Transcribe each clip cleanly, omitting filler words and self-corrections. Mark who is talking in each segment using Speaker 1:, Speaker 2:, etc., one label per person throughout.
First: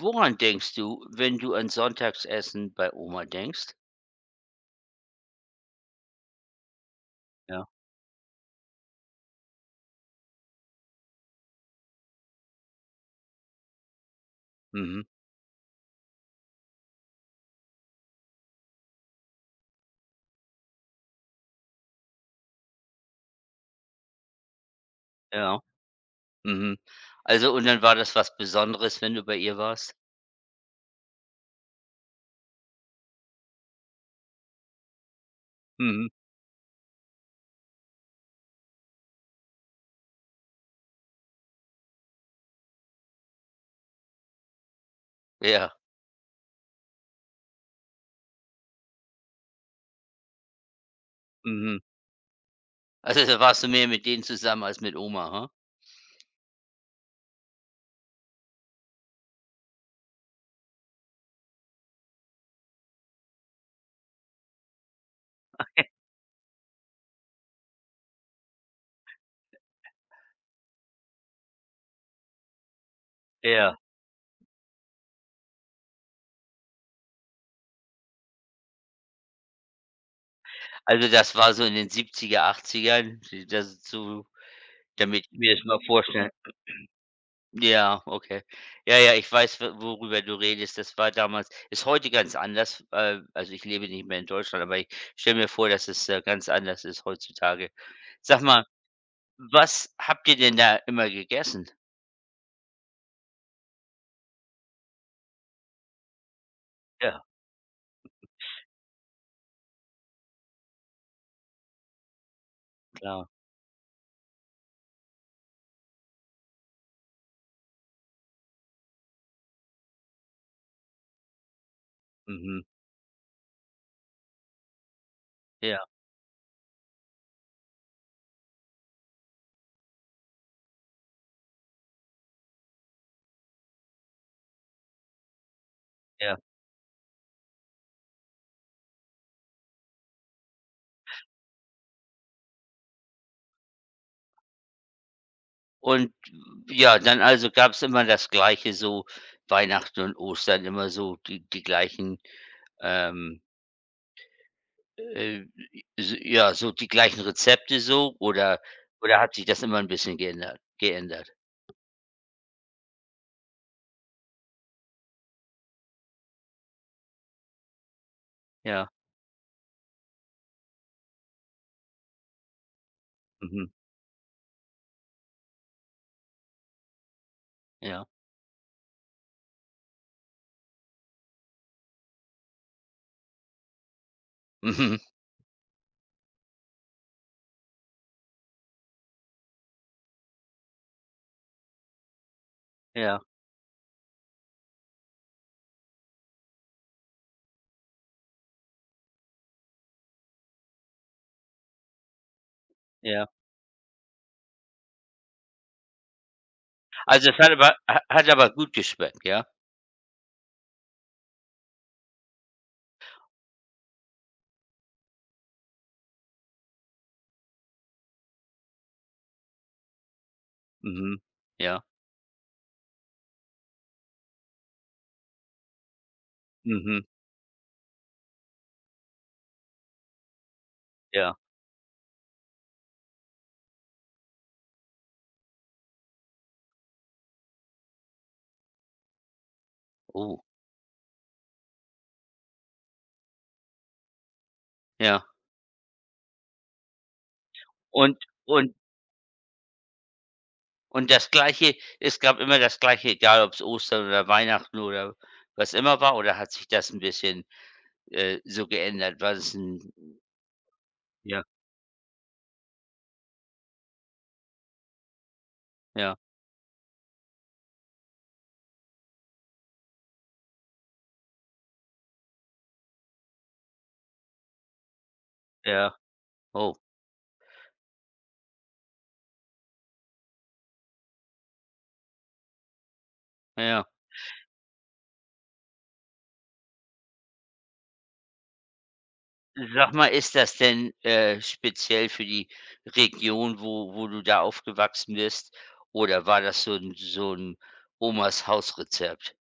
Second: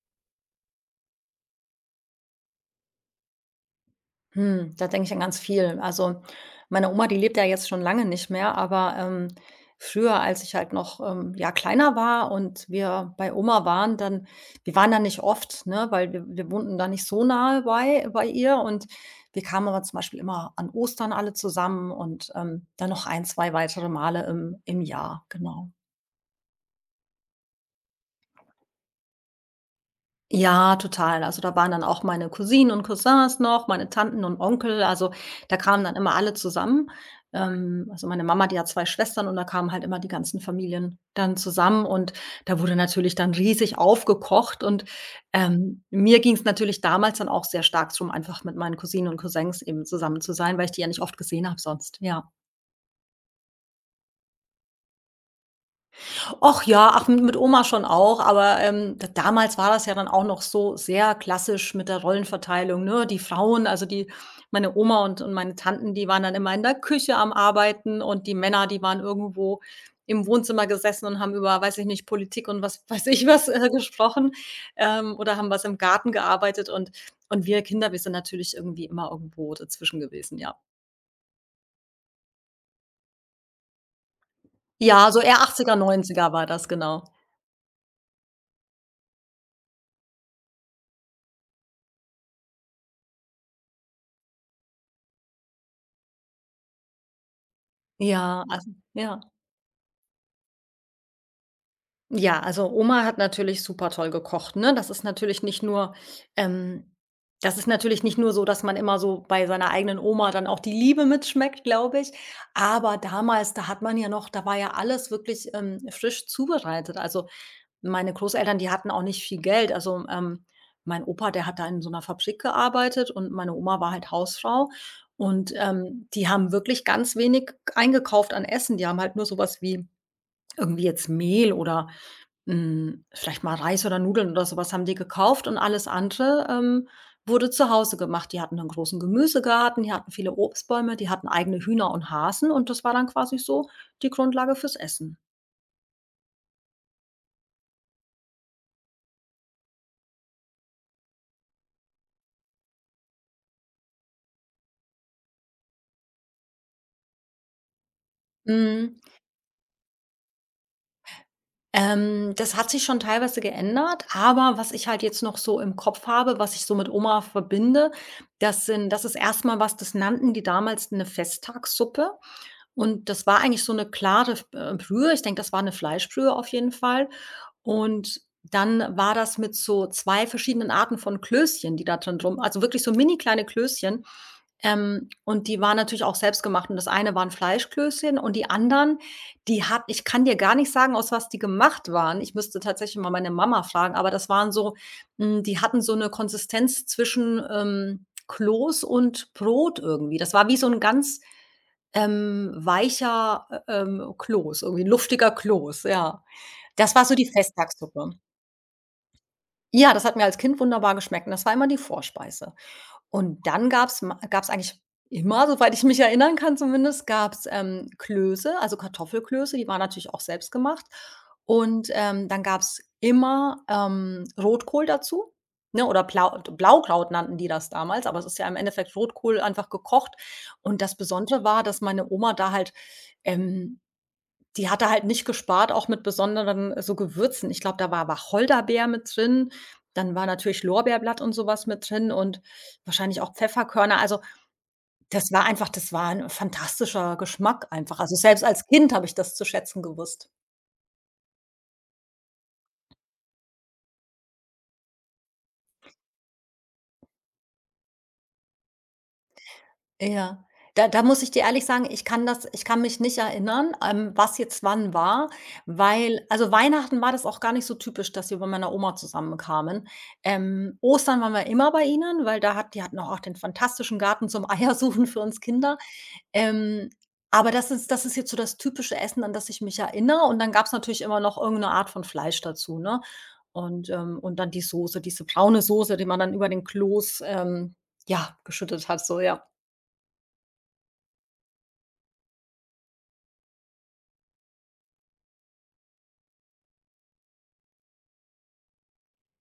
Speaker 1: Woran denkst du, wenn du an Sonntagsessen bei Oma denkst?
Speaker 2: Da denke ich an ganz viel. Also, meine Oma, die lebt ja
Speaker 1: Ja.
Speaker 2: jetzt schon lange nicht mehr, aber, früher, als ich halt noch, ja, kleiner war und wir bei Oma waren, dann wir waren da
Speaker 1: Mhm.
Speaker 2: nicht oft, ne, weil wir wohnten da nicht so nahe bei ihr, und wir kamen aber zum Beispiel immer an Ostern alle zusammen und, dann noch ein, 2 weitere Male im Jahr,
Speaker 1: Ja.
Speaker 2: genau.
Speaker 1: Mhm. Also, und dann war das was Besonderes, wenn du bei ihr warst?
Speaker 2: Ja, total. Also, da waren dann auch meine Cousinen und Cousins noch, meine Tanten und Onkel. Also, da kamen dann
Speaker 1: Mhm.
Speaker 2: immer alle zusammen. Also, meine Mama, die hat 2 Schwestern und da kamen halt immer die ganzen Familien dann zusammen, und da wurde natürlich dann riesig aufgekocht, und,
Speaker 1: Ja.
Speaker 2: mir ging es natürlich damals dann auch sehr stark drum, einfach mit meinen Cousinen und Cousins eben zusammen zu sein, weil ich die ja nicht oft gesehen habe
Speaker 1: Mhm.
Speaker 2: sonst, ja.
Speaker 1: Also, da warst du mehr mit denen zusammen als mit Oma, ha?
Speaker 2: Och ja, ach, m mit Oma schon auch, aber, d damals war das ja dann auch noch so sehr klassisch mit der Rollenverteilung, ne? Die Frauen, also die meine Oma und meine Tanten, die waren dann immer in der Küche am Arbeiten, und die Männer, die waren irgendwo im Wohnzimmer gesessen und haben über, weiß ich nicht, Politik und was weiß ich was,
Speaker 1: Ja.
Speaker 2: gesprochen, oder haben was im Garten gearbeitet, und wir Kinder, wir sind natürlich irgendwie immer irgendwo dazwischen gewesen, ja.
Speaker 1: Also, das war so in den 70er, 80ern, das so
Speaker 2: Ja, so
Speaker 1: damit ich
Speaker 2: eher
Speaker 1: mir das
Speaker 2: 80er,
Speaker 1: mal vorstellen.
Speaker 2: 90er war das, genau.
Speaker 1: Ja, okay. Ja, ja, ich weiß, w worüber du redest. Das war damals, ist heute ganz anders. Also, ich lebe nicht mehr in Deutschland, aber ich stelle mir vor, dass es, ganz anders ist heutzutage. Sag
Speaker 2: Ja,
Speaker 1: mal,
Speaker 2: also ja.
Speaker 1: was habt ihr denn da immer gegessen?
Speaker 2: Ja, also Oma hat natürlich super toll gekocht, ne? Das ist natürlich nicht nur ähm,
Speaker 1: Ja,
Speaker 2: das ist natürlich nicht nur so, dass man immer so bei seiner eigenen Oma dann auch die Liebe mitschmeckt, glaube ich. Aber
Speaker 1: klar.
Speaker 2: damals, da hat man ja noch da war ja alles wirklich, frisch zubereitet. Also, meine Großeltern, die hatten auch nicht viel Geld. Also, mein Opa, der hat da in so einer Fabrik
Speaker 1: Mhm.
Speaker 2: gearbeitet, und meine Oma war halt Hausfrau. Und,
Speaker 1: Ja,
Speaker 2: die haben wirklich ganz wenig eingekauft an Essen. Die haben halt nur sowas wie irgendwie jetzt Mehl oder vielleicht mal Reis oder Nudeln oder so was haben die gekauft, und alles
Speaker 1: ja.
Speaker 2: andere, wurde zu Hause gemacht. Die hatten einen großen Gemüsegarten, die hatten viele Obstbäume, die hatten eigene Hühner und Hasen, und das war dann quasi so die Grundlage fürs Essen.
Speaker 1: Und ja, dann also gab es immer das Gleiche, so Weihnachten und Ostern immer so die gleichen, ähm äh, s ja, so die gleichen Rezepte so,
Speaker 2: Mhm.
Speaker 1: oder hat sich das immer ein bisschen geändert?
Speaker 2: Das hat sich schon teilweise geändert, aber was ich halt jetzt noch so im Kopf habe, was ich so mit Oma verbinde, das sind
Speaker 1: Ja,
Speaker 2: das ist erstmal was, das nannten die damals eine Festtagssuppe, und das war eigentlich
Speaker 1: mhm,
Speaker 2: so eine klare Brühe. Ich denke, das war eine Fleischbrühe auf jeden Fall.
Speaker 1: ja,
Speaker 2: Und dann war das mit so 2 verschiedenen Arten von Klößchen, die da drin rum, also wirklich so mini kleine Klößchen.
Speaker 1: mhm,
Speaker 2: Und die waren natürlich auch selbstgemacht, und das eine waren Fleischklößchen und die anderen, die hat ich kann dir gar nicht sagen, aus was die gemacht waren. Ich müsste tatsächlich mal
Speaker 1: ja,
Speaker 2: meine Mama fragen, aber das waren so die hatten so eine Konsistenz zwischen, Kloß und Brot irgendwie. Das war wie so ein ganz
Speaker 1: ja.
Speaker 2: weicher, Kloß, irgendwie luftiger Kloß, ja. Das war so die
Speaker 1: Also, es hat aber ha
Speaker 2: Festtagssuppe.
Speaker 1: hat aber gut geschmeckt, ja?
Speaker 2: Ja, das hat mir als Kind wunderbar geschmeckt, und das war immer die Vorspeise. Und dann gab's eigentlich immer, soweit ich mich erinnern kann zumindest, gab's, Klöße, also Kartoffelklöße, die waren natürlich auch selbst gemacht.
Speaker 1: Mhm, ja,
Speaker 2: Und, dann gab's immer, Rotkohl dazu, ne, oder
Speaker 1: mhm,
Speaker 2: Blaukraut nannten die das damals, aber es ist ja im Endeffekt Rotkohl einfach gekocht. Und das
Speaker 1: ja,
Speaker 2: Besondere war, dass meine Oma da halt, ähm die hat er halt nicht gespart, auch mit besonderen so Gewürzen. Ich glaube, da war Wacholderbeer mit drin, dann war
Speaker 1: oh,
Speaker 2: natürlich Lorbeerblatt und so was mit drin, und wahrscheinlich auch Pfefferkörner. Also,
Speaker 1: ja.
Speaker 2: das war einfach das war 'n fantastischer Geschmack einfach. Also,
Speaker 1: Und
Speaker 2: selbst als
Speaker 1: und
Speaker 2: Kind habe ich das zu schätzen gewusst.
Speaker 1: und das Gleiche, es gab immer das Gleiche, egal ob es Ostern oder Weihnachten oder was immer war, oder hat sich das ein bisschen, so geändert? War das 'n
Speaker 2: Ja. Da muss ich dir
Speaker 1: ja,
Speaker 2: ehrlich sagen, ich kann mich nicht erinnern, was jetzt wann war,
Speaker 1: ja,
Speaker 2: weil also, Weihnachten war das auch gar nicht so typisch, dass wir bei meiner Oma zusammenkamen. Ostern waren wir immer bei ihnen, weil da hat die hatten auch den fantastischen Garten zum Eiersuchen für uns Kinder.
Speaker 1: ja, oh,
Speaker 2: Ähm, aber das ist jetzt so das typische Essen, an das ich mich erinnere, und dann gab es natürlich immer noch irgendeine Art von Fleisch dazu, ne?
Speaker 1: ja.
Speaker 2: Und dann die Soße, diese braune Soße, die man dann über den Kloß, ja, geschüttet hat, so, ja.
Speaker 1: Sag mal, ist das denn, speziell für die Region, wo du da aufgewachsen bist, oder war das so ein Omas Hausrezept?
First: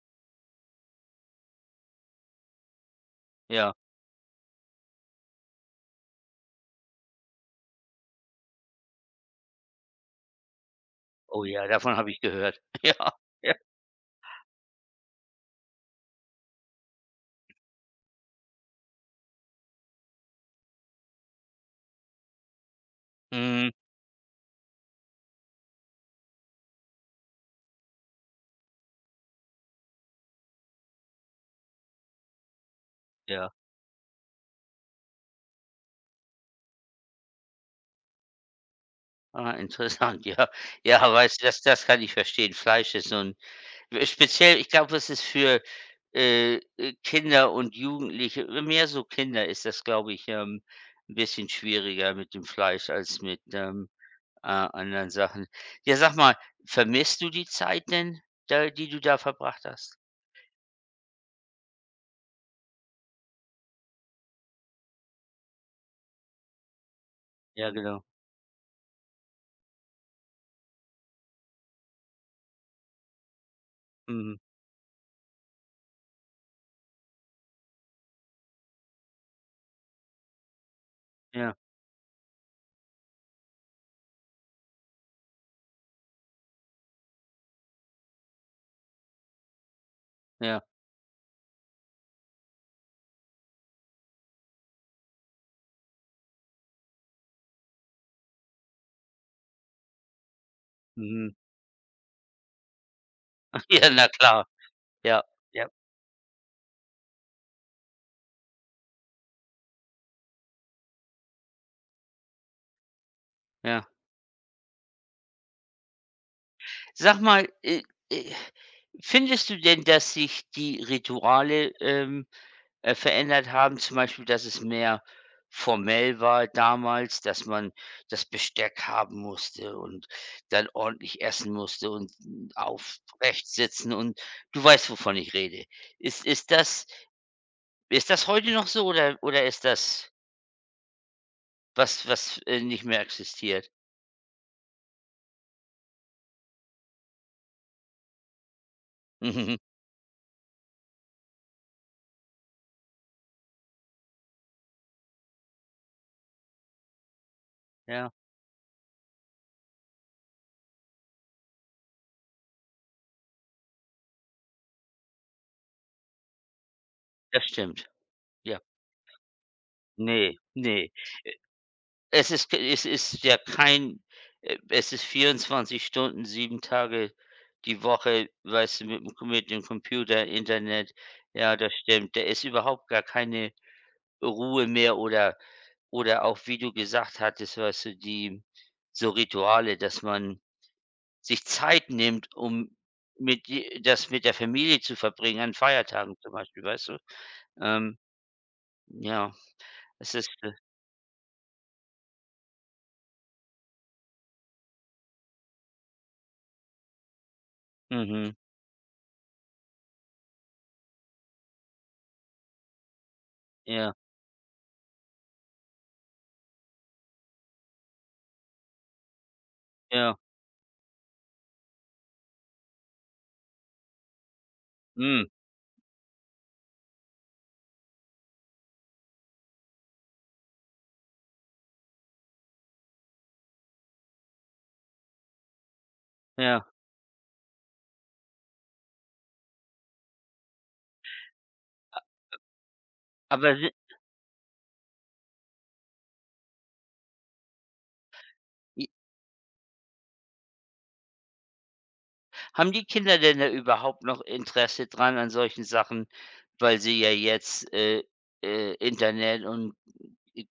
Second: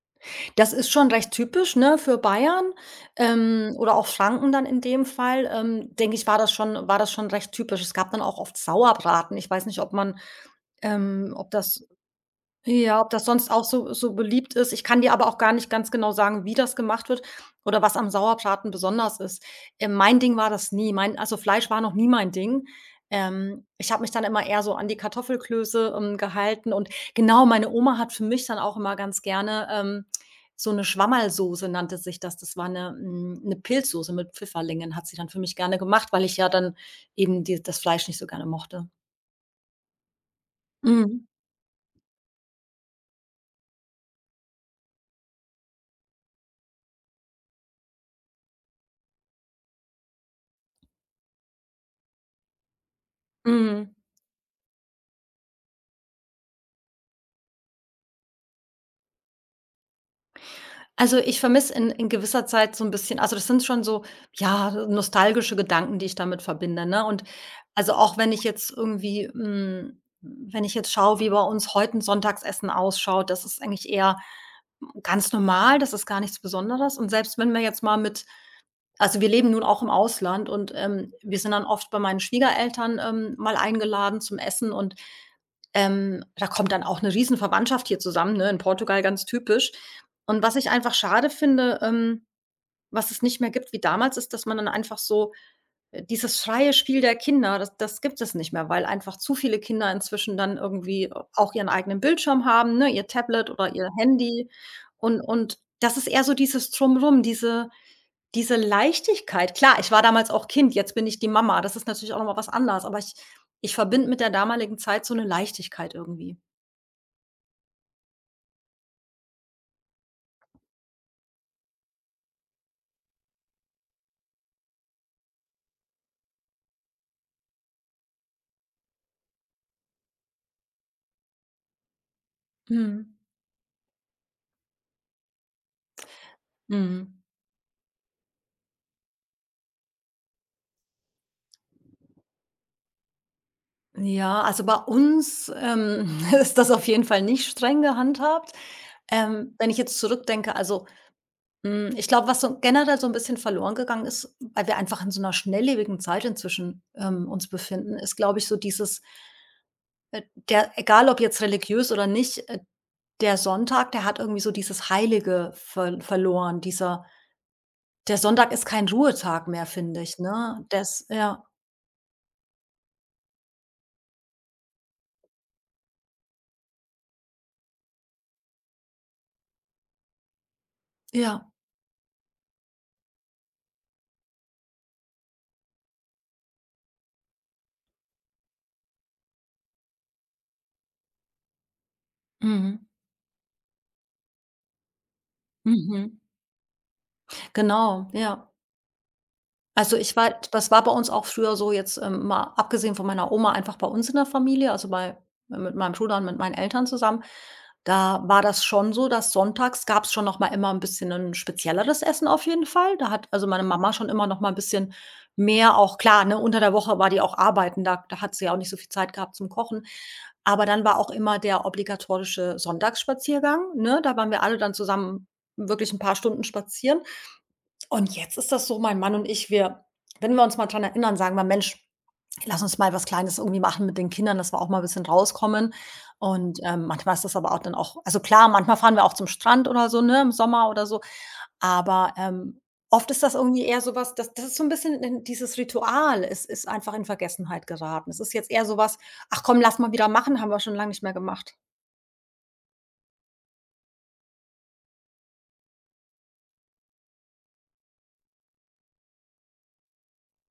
Speaker 2: Das ist schon recht typisch, ne, für Bayern,
Speaker 1: Ja.
Speaker 2: oder auch Franken dann in dem Fall, denke ich, war das schon recht typisch. Es gab dann auch oft Sauerbraten. Ich weiß nicht, ob man
Speaker 1: Oh
Speaker 2: ob
Speaker 1: ja,
Speaker 2: das
Speaker 1: davon habe ich gehört.
Speaker 2: ja, ob
Speaker 1: Ja,
Speaker 2: das sonst
Speaker 1: ja.
Speaker 2: auch so beliebt ist. Ich kann dir aber auch gar nicht ganz genau sagen, wie das gemacht wird oder was am Sauerbraten besonders ist. Mein Ding war das nie. Mein Also, Fleisch war noch nie mein Ding.
Speaker 1: Mhm,
Speaker 2: Ich habe mich dann immer eher so an die Kartoffelklöße, gehalten, und genau, meine Oma hat für mich dann auch immer ganz gerne, so eine Schwammerlsoße nannte sich das. Das war eine
Speaker 1: ja.
Speaker 2: 'ne Pilzsoße mit Pfifferlingen, hat sie dann für mich gerne gemacht, weil ich ja dann eben die das Fleisch nicht so gerne mochte.
Speaker 1: Ah, interessant, ja. Ja,
Speaker 2: Mhm,
Speaker 1: weißt du, das kann ich verstehen. Fleisch ist so ein speziell, ich glaube, es ist für, Kinder und Jugendliche, mehr so Kinder ist das, glaube ich, 'n bisschen schwieriger mit dem Fleisch als mit,
Speaker 2: mhm.
Speaker 1: anderen Sachen. Ja, sag mal, vermisst du die Zeit denn, da die du da verbracht hast?
Speaker 2: Also, ich vermisse in gewisser Zeit so ein bisschen, also, das sind schon so, ja, nostalgische Gedanken, die ich damit verbinde, ne? Und
Speaker 1: Ja,
Speaker 2: also,
Speaker 1: genau.
Speaker 2: auch wenn ich jetzt irgendwie wenn ich jetzt schaue, wie bei uns heute ein Sonntagsessen ausschaut, das ist eigentlich eher
Speaker 1: Mhm.
Speaker 2: ganz normal, das ist gar nichts Besonderes. Und selbst wenn wir jetzt mal mit also, wir leben nun auch im Ausland, und, wir sind
Speaker 1: Ja,
Speaker 2: dann oft bei meinen Schwiegereltern, mal eingeladen zum Essen, und, da kommt dann auch 'ne Riesenverwandtschaft hier zusammen, ne, in Portugal ganz typisch. Und was
Speaker 1: ja.
Speaker 2: ich einfach schade finde, was es nicht mehr gibt wie damals, ist, dass man dann einfach so dieses freie Spiel der Kinder, das gibt es nicht mehr, weil einfach zu viele Kinder inzwischen dann irgendwie
Speaker 1: Mhm.
Speaker 2: auch ihren eigenen Bildschirm haben, ne, ihr Tablet oder ihr
Speaker 1: Ja, na klar.
Speaker 2: Handy, und
Speaker 1: Ja, ja,
Speaker 2: das ist eher so dieses Drumrum, diese Leichtigkeit, klar, ich war damals auch Kind, jetzt bin ich die Mama. Das ist natürlich auch noch mal was anderes, aber ich
Speaker 1: ja.
Speaker 2: verbinde mit der damaligen Zeit so 'ne Leichtigkeit irgendwie.
Speaker 1: Sag mal, äh, findest du denn, dass sich die Rituale, verändert haben. Zum Beispiel, dass es mehr formell war damals, dass man das Besteck haben musste und dann ordentlich essen musste und
Speaker 2: Mhm.
Speaker 1: aufrecht sitzen und du weißt, wovon ich rede. Ist, ist, das,
Speaker 2: Mhm.
Speaker 1: ist das heute noch so, oder ist das was, was nicht mehr existiert?
Speaker 2: Ja, also bei uns, ist das auf jeden Fall nicht streng gehandhabt. Wenn ich jetzt zurückdenke, also, ich glaube, was so generell so 'n bisschen verloren gegangen ist, weil wir einfach in so 'ner schnelllebigen Zeit inzwischen, uns befinden,
Speaker 1: Ja,
Speaker 2: ist, glaube ich, so dieses, äh, der egal ob jetzt religiös oder nicht, der Sonntag, der hat irgendwie so dieses Heilige verloren. Dieser
Speaker 1: das stimmt.
Speaker 2: Der Sonntag
Speaker 1: Ja.
Speaker 2: ist kein Ruhetag mehr, finde ich,
Speaker 1: Nee,
Speaker 2: ne?
Speaker 1: nee.
Speaker 2: Das ja,
Speaker 1: Es ist ja kein es ist 24 Stunden, 7 Tage die Woche, weißt du, mit dem Computer, Internet.
Speaker 2: ja.
Speaker 1: Ja, das stimmt. Da ist überhaupt gar keine Ruhe mehr, oder auch, wie du gesagt hattest, weißt du, die so Rituale, dass man sich Zeit nimmt, um
Speaker 2: Mhm.
Speaker 1: mit die das mit der Familie zu verbringen, an Feiertagen
Speaker 2: Mhm.
Speaker 1: zum Beispiel, weißt du? Ähm,
Speaker 2: Genau, ja.
Speaker 1: ja,
Speaker 2: Also, ich
Speaker 1: es ist,
Speaker 2: war
Speaker 1: äh
Speaker 2: das war bei uns auch früher so, jetzt, mal abgesehen von meiner Oma, einfach bei uns in der Familie, also bei mit meinem Bruder und mit meinen Eltern zusammen. Da
Speaker 1: mhm,
Speaker 2: war das schon so, dass sonntags gab es schon noch mal immer ein bisschen ein spezielleres Essen auf jeden Fall. Da hat also meine Mama
Speaker 1: ja,
Speaker 2: schon immer noch mal ein bisschen mehr auch klar, ne, unter der Woche war die auch arbeiten, da hat sie ja auch nicht so viel Zeit gehabt zum Kochen.
Speaker 1: ja,
Speaker 2: Aber dann war auch immer der obligatorische Sonntagsspaziergang, ne? Da waren wir alle dann
Speaker 1: hm,
Speaker 2: zusammen wirklich ein paar Stunden spazieren. Und jetzt ist das so, mein Mann und ich, wir wenn wir uns mal dran erinnern, sagen wir: „Mensch, lass uns mal was Kleines irgendwie machen mit den Kindern, dass wir auch mal ein bisschen rauskommen.“ Und,
Speaker 1: ja.
Speaker 2: manchmal ist das aber auch dann auch, also klar, manchmal fahren wir auch zum Strand oder so, ne, im Sommer oder so, aber, oft ist das
Speaker 1: Aber
Speaker 2: irgendwie
Speaker 1: si
Speaker 2: eher so was, das ist so ein bisschen, in dieses Ritual ist einfach in Vergessenheit geraten. Es ist jetzt eher so was: „Ach komm, lass mal wieder machen, haben wir schon lange nicht mehr gemacht.“
Speaker 1: Haben die Kinder denn da überhaupt noch Interesse dran an solchen Sachen, weil sie ja jetzt, Internet und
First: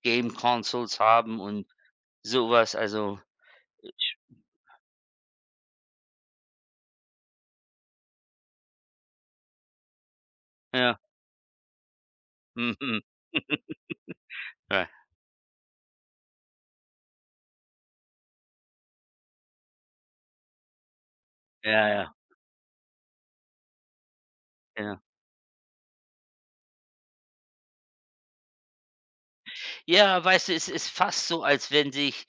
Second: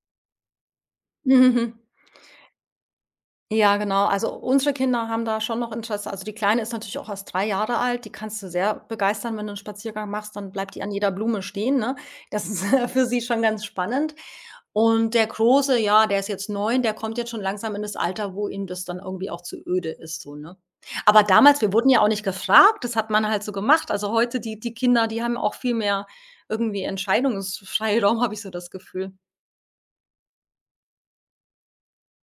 Speaker 1: Game Consoles haben und sowas? Also,
Speaker 2: Ja, genau. Also, unsere Kinder haben da schon noch Interesse. Also, die Kleine ist natürlich auch erst 3 Jahre alt. Die kannst du sehr begeistern, wenn du einen Spaziergang machst, dann bleibt die an
Speaker 1: ja,
Speaker 2: jeder Blume stehen, ne? Das ist
Speaker 1: mhm,
Speaker 2: für sie schon ganz spannend.
Speaker 1: ja,
Speaker 2: Und der Große, ja, der ist jetzt 9. Der kommt jetzt schon langsam in das Alter, wo ihm das dann irgendwie auch zu öde ist so, ne? Aber damals wir
Speaker 1: ja,
Speaker 2: wurden ja auch
Speaker 1: ja,
Speaker 2: nicht gefragt, das hat man halt so gemacht. Also, heute die
Speaker 1: genau.
Speaker 2: Kinder, die haben auch viel mehr irgendwie Entscheidungsfreiraum, habe ich so das Gefühl.
Speaker 1: Ja, weißt du, es ist fast so, als wenn sich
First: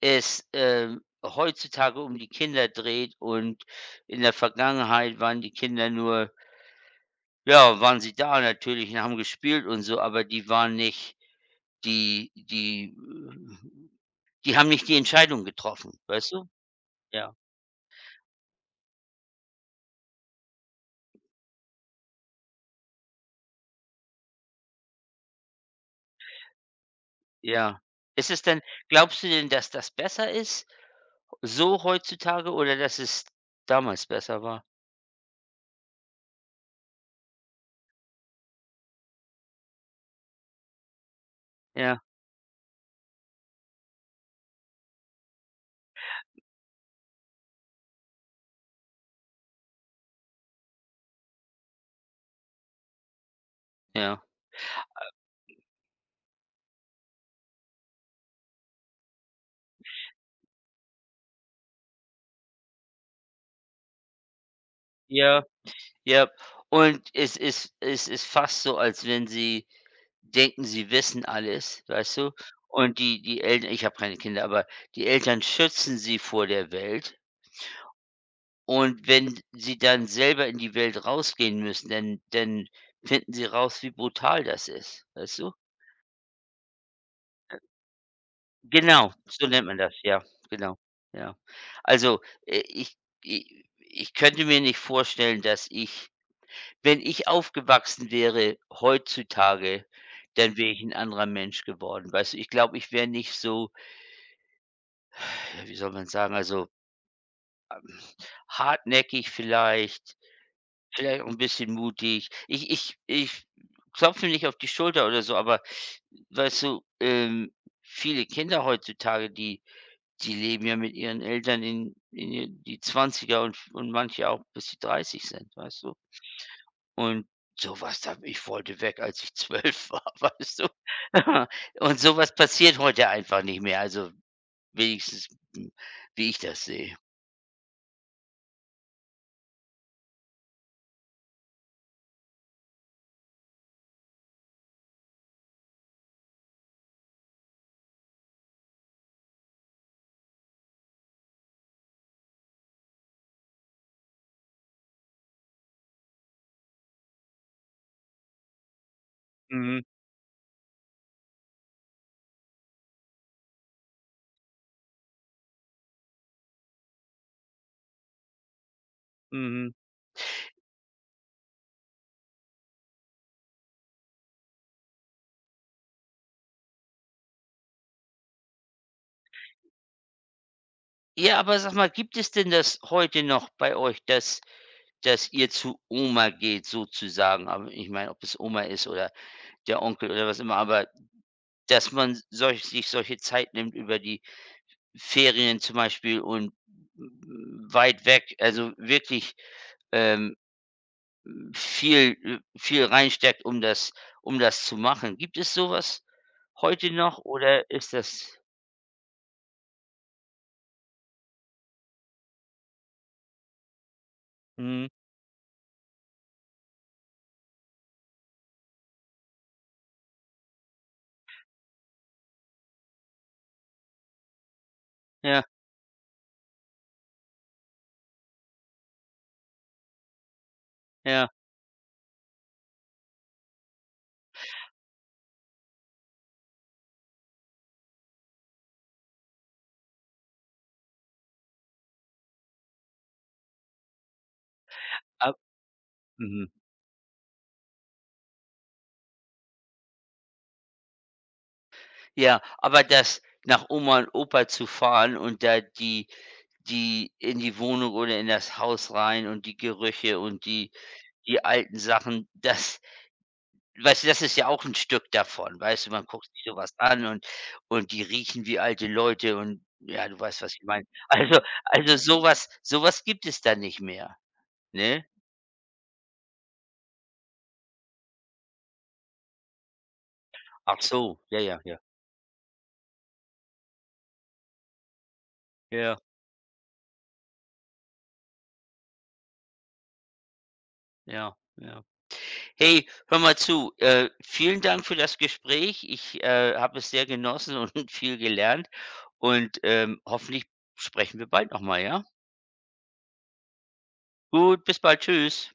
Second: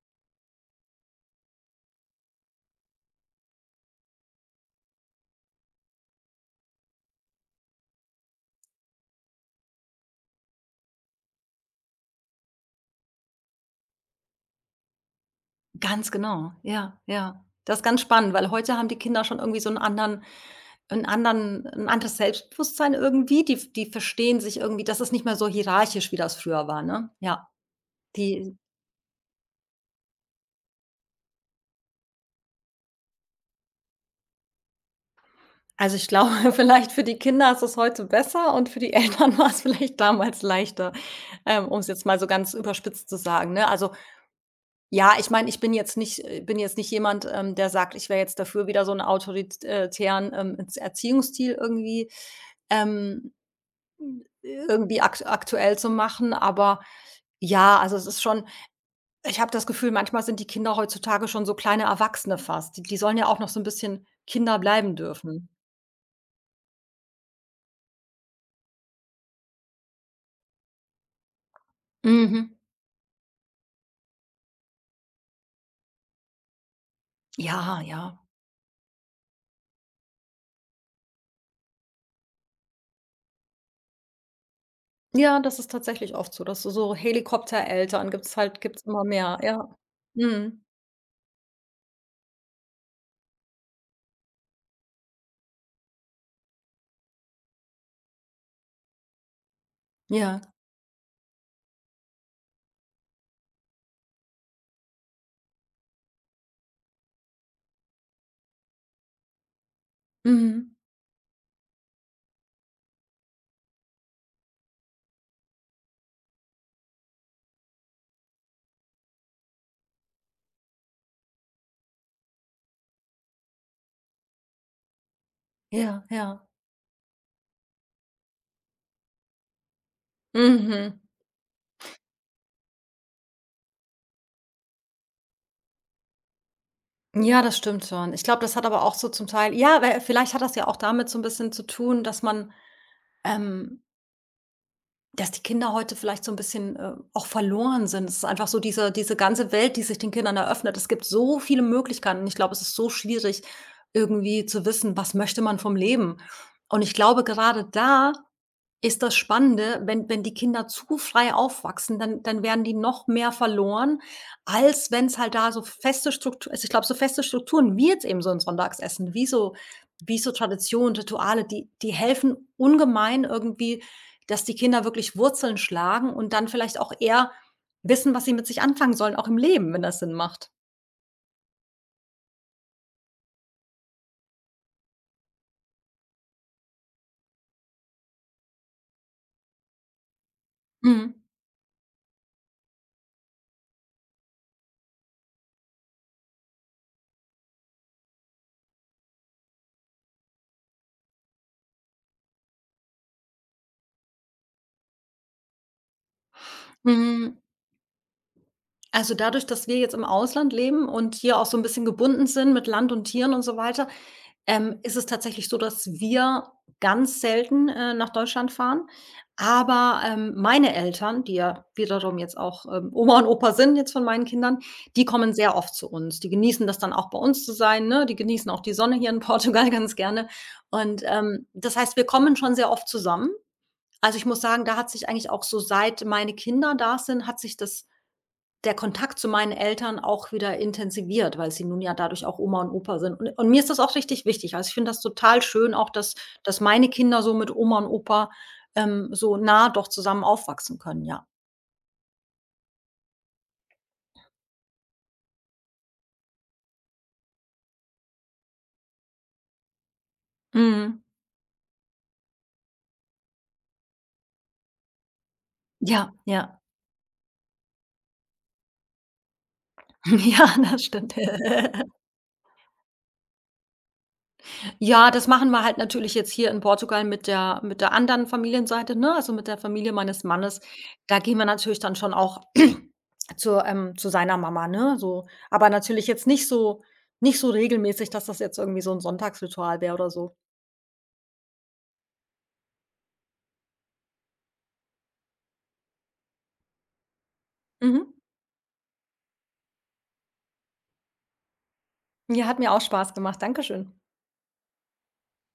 Speaker 1: es, heutzutage um die Kinder dreht, und in der Vergangenheit waren die Kinder nur ja, waren sie da natürlich und haben gespielt und so, aber die waren nicht die die äh, die haben nicht die Entscheidung getroffen,
Speaker 2: Ganz
Speaker 1: weißt du?
Speaker 2: genau, ja,
Speaker 1: Ja,
Speaker 2: ja. Das ist ganz spannend, weil heute haben die Kinder schon irgendwie so 'n anderen 'n anderen 'n anderes Selbstbewusstsein irgendwie. Die verstehen sich irgendwie, das ist nicht mehr so hierarchisch, wie das früher war, ne? Ja,
Speaker 1: ja. Ist es
Speaker 2: die
Speaker 1: denn, glaubst du denn, dass das besser ist, so heutzutage, oder dass es damals besser war?
Speaker 2: also, ich glaube, vielleicht für die Kinder ist es heute besser und für die Eltern war's vielleicht damals leichter, um's
Speaker 1: Ja,
Speaker 2: jetzt mal so ganz überspitzt zu sagen, ne? Also, ja, ich meine, ich bin jetzt nicht jemand, der sagt, ich wäre jetzt dafür, wieder so 'n autorität tären, Erziehungsstil irgendwie, ähm
Speaker 1: ja,
Speaker 2: irgendwie aktuell zu machen, aber ja, also es ist schon, ich habe das Gefühl, manchmal sind die Kinder heutzutage schon so kleine Erwachsene fast. Die die sollen ja auch noch so ein bisschen Kinder bleiben
Speaker 1: ja,
Speaker 2: dürfen.
Speaker 1: ja. Und es ist fast so, als wenn sie denken, sie wissen alles, weißt du?
Speaker 2: Mhm.
Speaker 1: Und die Eltern, ich habe keine Kinder, aber die Eltern schützen sie vor der Welt,
Speaker 2: Ja, ja.
Speaker 1: und wenn sie dann selber in die Welt rausgehen müssen, dann dann finden sie raus, wie brutal das ist,
Speaker 2: Ja,
Speaker 1: weißt du?
Speaker 2: das ist tatsächlich oft so, dass so so Helikoptereltern gibt's immer
Speaker 1: Genau,
Speaker 2: mehr,
Speaker 1: so nennt
Speaker 2: ja.
Speaker 1: man das, ja,
Speaker 2: Mhm.
Speaker 1: genau, ja. Also, äh, ich i ich könnte mir nicht vorstellen, dass ich, wenn ich aufgewachsen wäre heutzutage,
Speaker 2: Ja.
Speaker 1: dann wäre ich ein anderer Mensch geworden. Weißt du, ich glaube, ich wäre nicht so, ja, wie soll man sagen, also, ähm, hartnäckig vielleicht,
Speaker 2: Mhm.
Speaker 1: vielleicht auch 'n bisschen mutig. Ich klopfe mir nicht auf die Schulter oder so, aber weißt du, viele Kinder heutzutage, die die leben ja mit ihren Eltern in ihr die Zwanziger, und manche auch, bis die 30 sind, weißt du?
Speaker 2: Ja, ja.
Speaker 1: Und sowas da, ich wollte weg, als ich 12 war, weißt du?
Speaker 2: Mhm.
Speaker 1: Und sowas passiert heute einfach nicht mehr, also wenigstens, hm, wie ich das sehe.
Speaker 2: Ja, das stimmt schon. Ich glaube, das hat aber auch so zum Teil, ja, weil vielleicht hat das ja auch damit so ein bisschen zu tun, dass man, ähm dass die Kinder heute vielleicht so ein bisschen, auch verloren sind. Es ist einfach so, diese ganze Welt, die sich den Kindern eröffnet. Es gibt so viele Möglichkeiten. Und ich glaube, es ist so schwierig, irgendwie zu wissen, was möchte man vom Leben? Und ich glaube, gerade da ist das Spannende,
Speaker 1: Mhm,
Speaker 2: wenn die Kinder zu frei aufwachsen, dann werden die noch mehr verloren, als wenn es halt da so feste Strukturen. Also, ich glaube, so feste Strukturen wie jetzt eben so ein Sonntagsessen, wie so
Speaker 1: mhm.
Speaker 2: wie so Traditionen, Rituale, die helfen ungemein irgendwie, dass die Kinder wirklich Wurzeln schlagen und dann vielleicht auch eher wissen, was sie mit sich anfangen sollen, auch im Leben, wenn das Sinn macht.
Speaker 1: Ja, aber sag mal, gibt es denn das heute noch bei euch, dass ihr zu Oma geht sozusagen? Aber ich meine, ob es Oma ist oder der Onkel oder was immer, aber
Speaker 2: Mhm,
Speaker 1: dass man solche Zeit nimmt über die Ferien zum Beispiel und weit weg, also wirklich, ähm, viel viel reinsteckt, um das zu machen. Gibt es sowas heute noch,
Speaker 2: mhm.
Speaker 1: oder ist das
Speaker 2: Also, dadurch, dass wir jetzt im Ausland leben und hier auch so 'n bisschen gebunden sind mit Land und Tieren und so weiter,
Speaker 1: mhm,
Speaker 2: ist es tatsächlich so, dass wir ganz selten, nach Deutschland fahren. Aber, meine Eltern, die ja wiederum jetzt auch, Oma und Opa sind jetzt von meinen Kindern, die kommen
Speaker 1: ja,
Speaker 2: sehr oft zu uns. Die genießen das dann auch, bei uns zu sein, ne? Die genießen auch die Sonne hier in Portugal ganz gerne. Und,
Speaker 1: ja,
Speaker 2: das heißt, wir kommen schon sehr oft zusammen. Also, ich muss sagen, da hat sich eigentlich auch so, seit meine Kinder da sind, hat sich das, der Kontakt zu meinen Eltern, auch wieder intensiviert, weil sie nun ja dadurch auch Oma und Opa sind. Und mir ist das auch richtig wichtig. Also, ich finde das
Speaker 1: ab
Speaker 2: total schön auch, dass
Speaker 1: mhm.
Speaker 2: meine Kinder so mit Oma und Opa, so nah doch zusammen aufwachsen können, ja.
Speaker 1: Ja, aber das nach Oma und Opa zu fahren und da die die in die Wohnung oder in das Haus rein und die Gerüche und die
Speaker 2: Mhm.
Speaker 1: die alten Sachen, das, weißt du, das ist ja auch ein Stück davon, weißt du? Man
Speaker 2: Ja,
Speaker 1: guckt sich
Speaker 2: ja.
Speaker 1: sowas an und die riechen wie alte Leute, und ja, du weißt,
Speaker 2: Ja,
Speaker 1: was ich
Speaker 2: das
Speaker 1: meine.
Speaker 2: stimmt.
Speaker 1: Also sowas sowas gibt es da nicht mehr, ne?
Speaker 2: Ja, das machen wir halt natürlich jetzt hier in Portugal mit der anderen Familienseite, ne, also mit der Familie meines Mannes.
Speaker 1: Ach
Speaker 2: Da
Speaker 1: so,
Speaker 2: gehen
Speaker 1: ja,
Speaker 2: wir
Speaker 1: ja, ja.
Speaker 2: natürlich dann schon auch zu seiner Mama, ne, so. Aber
Speaker 1: Ja,
Speaker 2: natürlich jetzt nicht so regelmäßig, dass das jetzt irgendwie so ein Sonntagsritual wäre oder so.
Speaker 1: ja, ja. Hey, hör mal zu, vielen Dank für das Gespräch. Ich, habe es sehr genossen und
Speaker 2: Mhm.
Speaker 1: viel gelernt und, hoffentlich sprechen wir bald noch mal, ja?
Speaker 2: Ja, hat mir auch Spaß gemacht. Dankeschön.
Speaker 1: Gut, bis bald. Tschüss.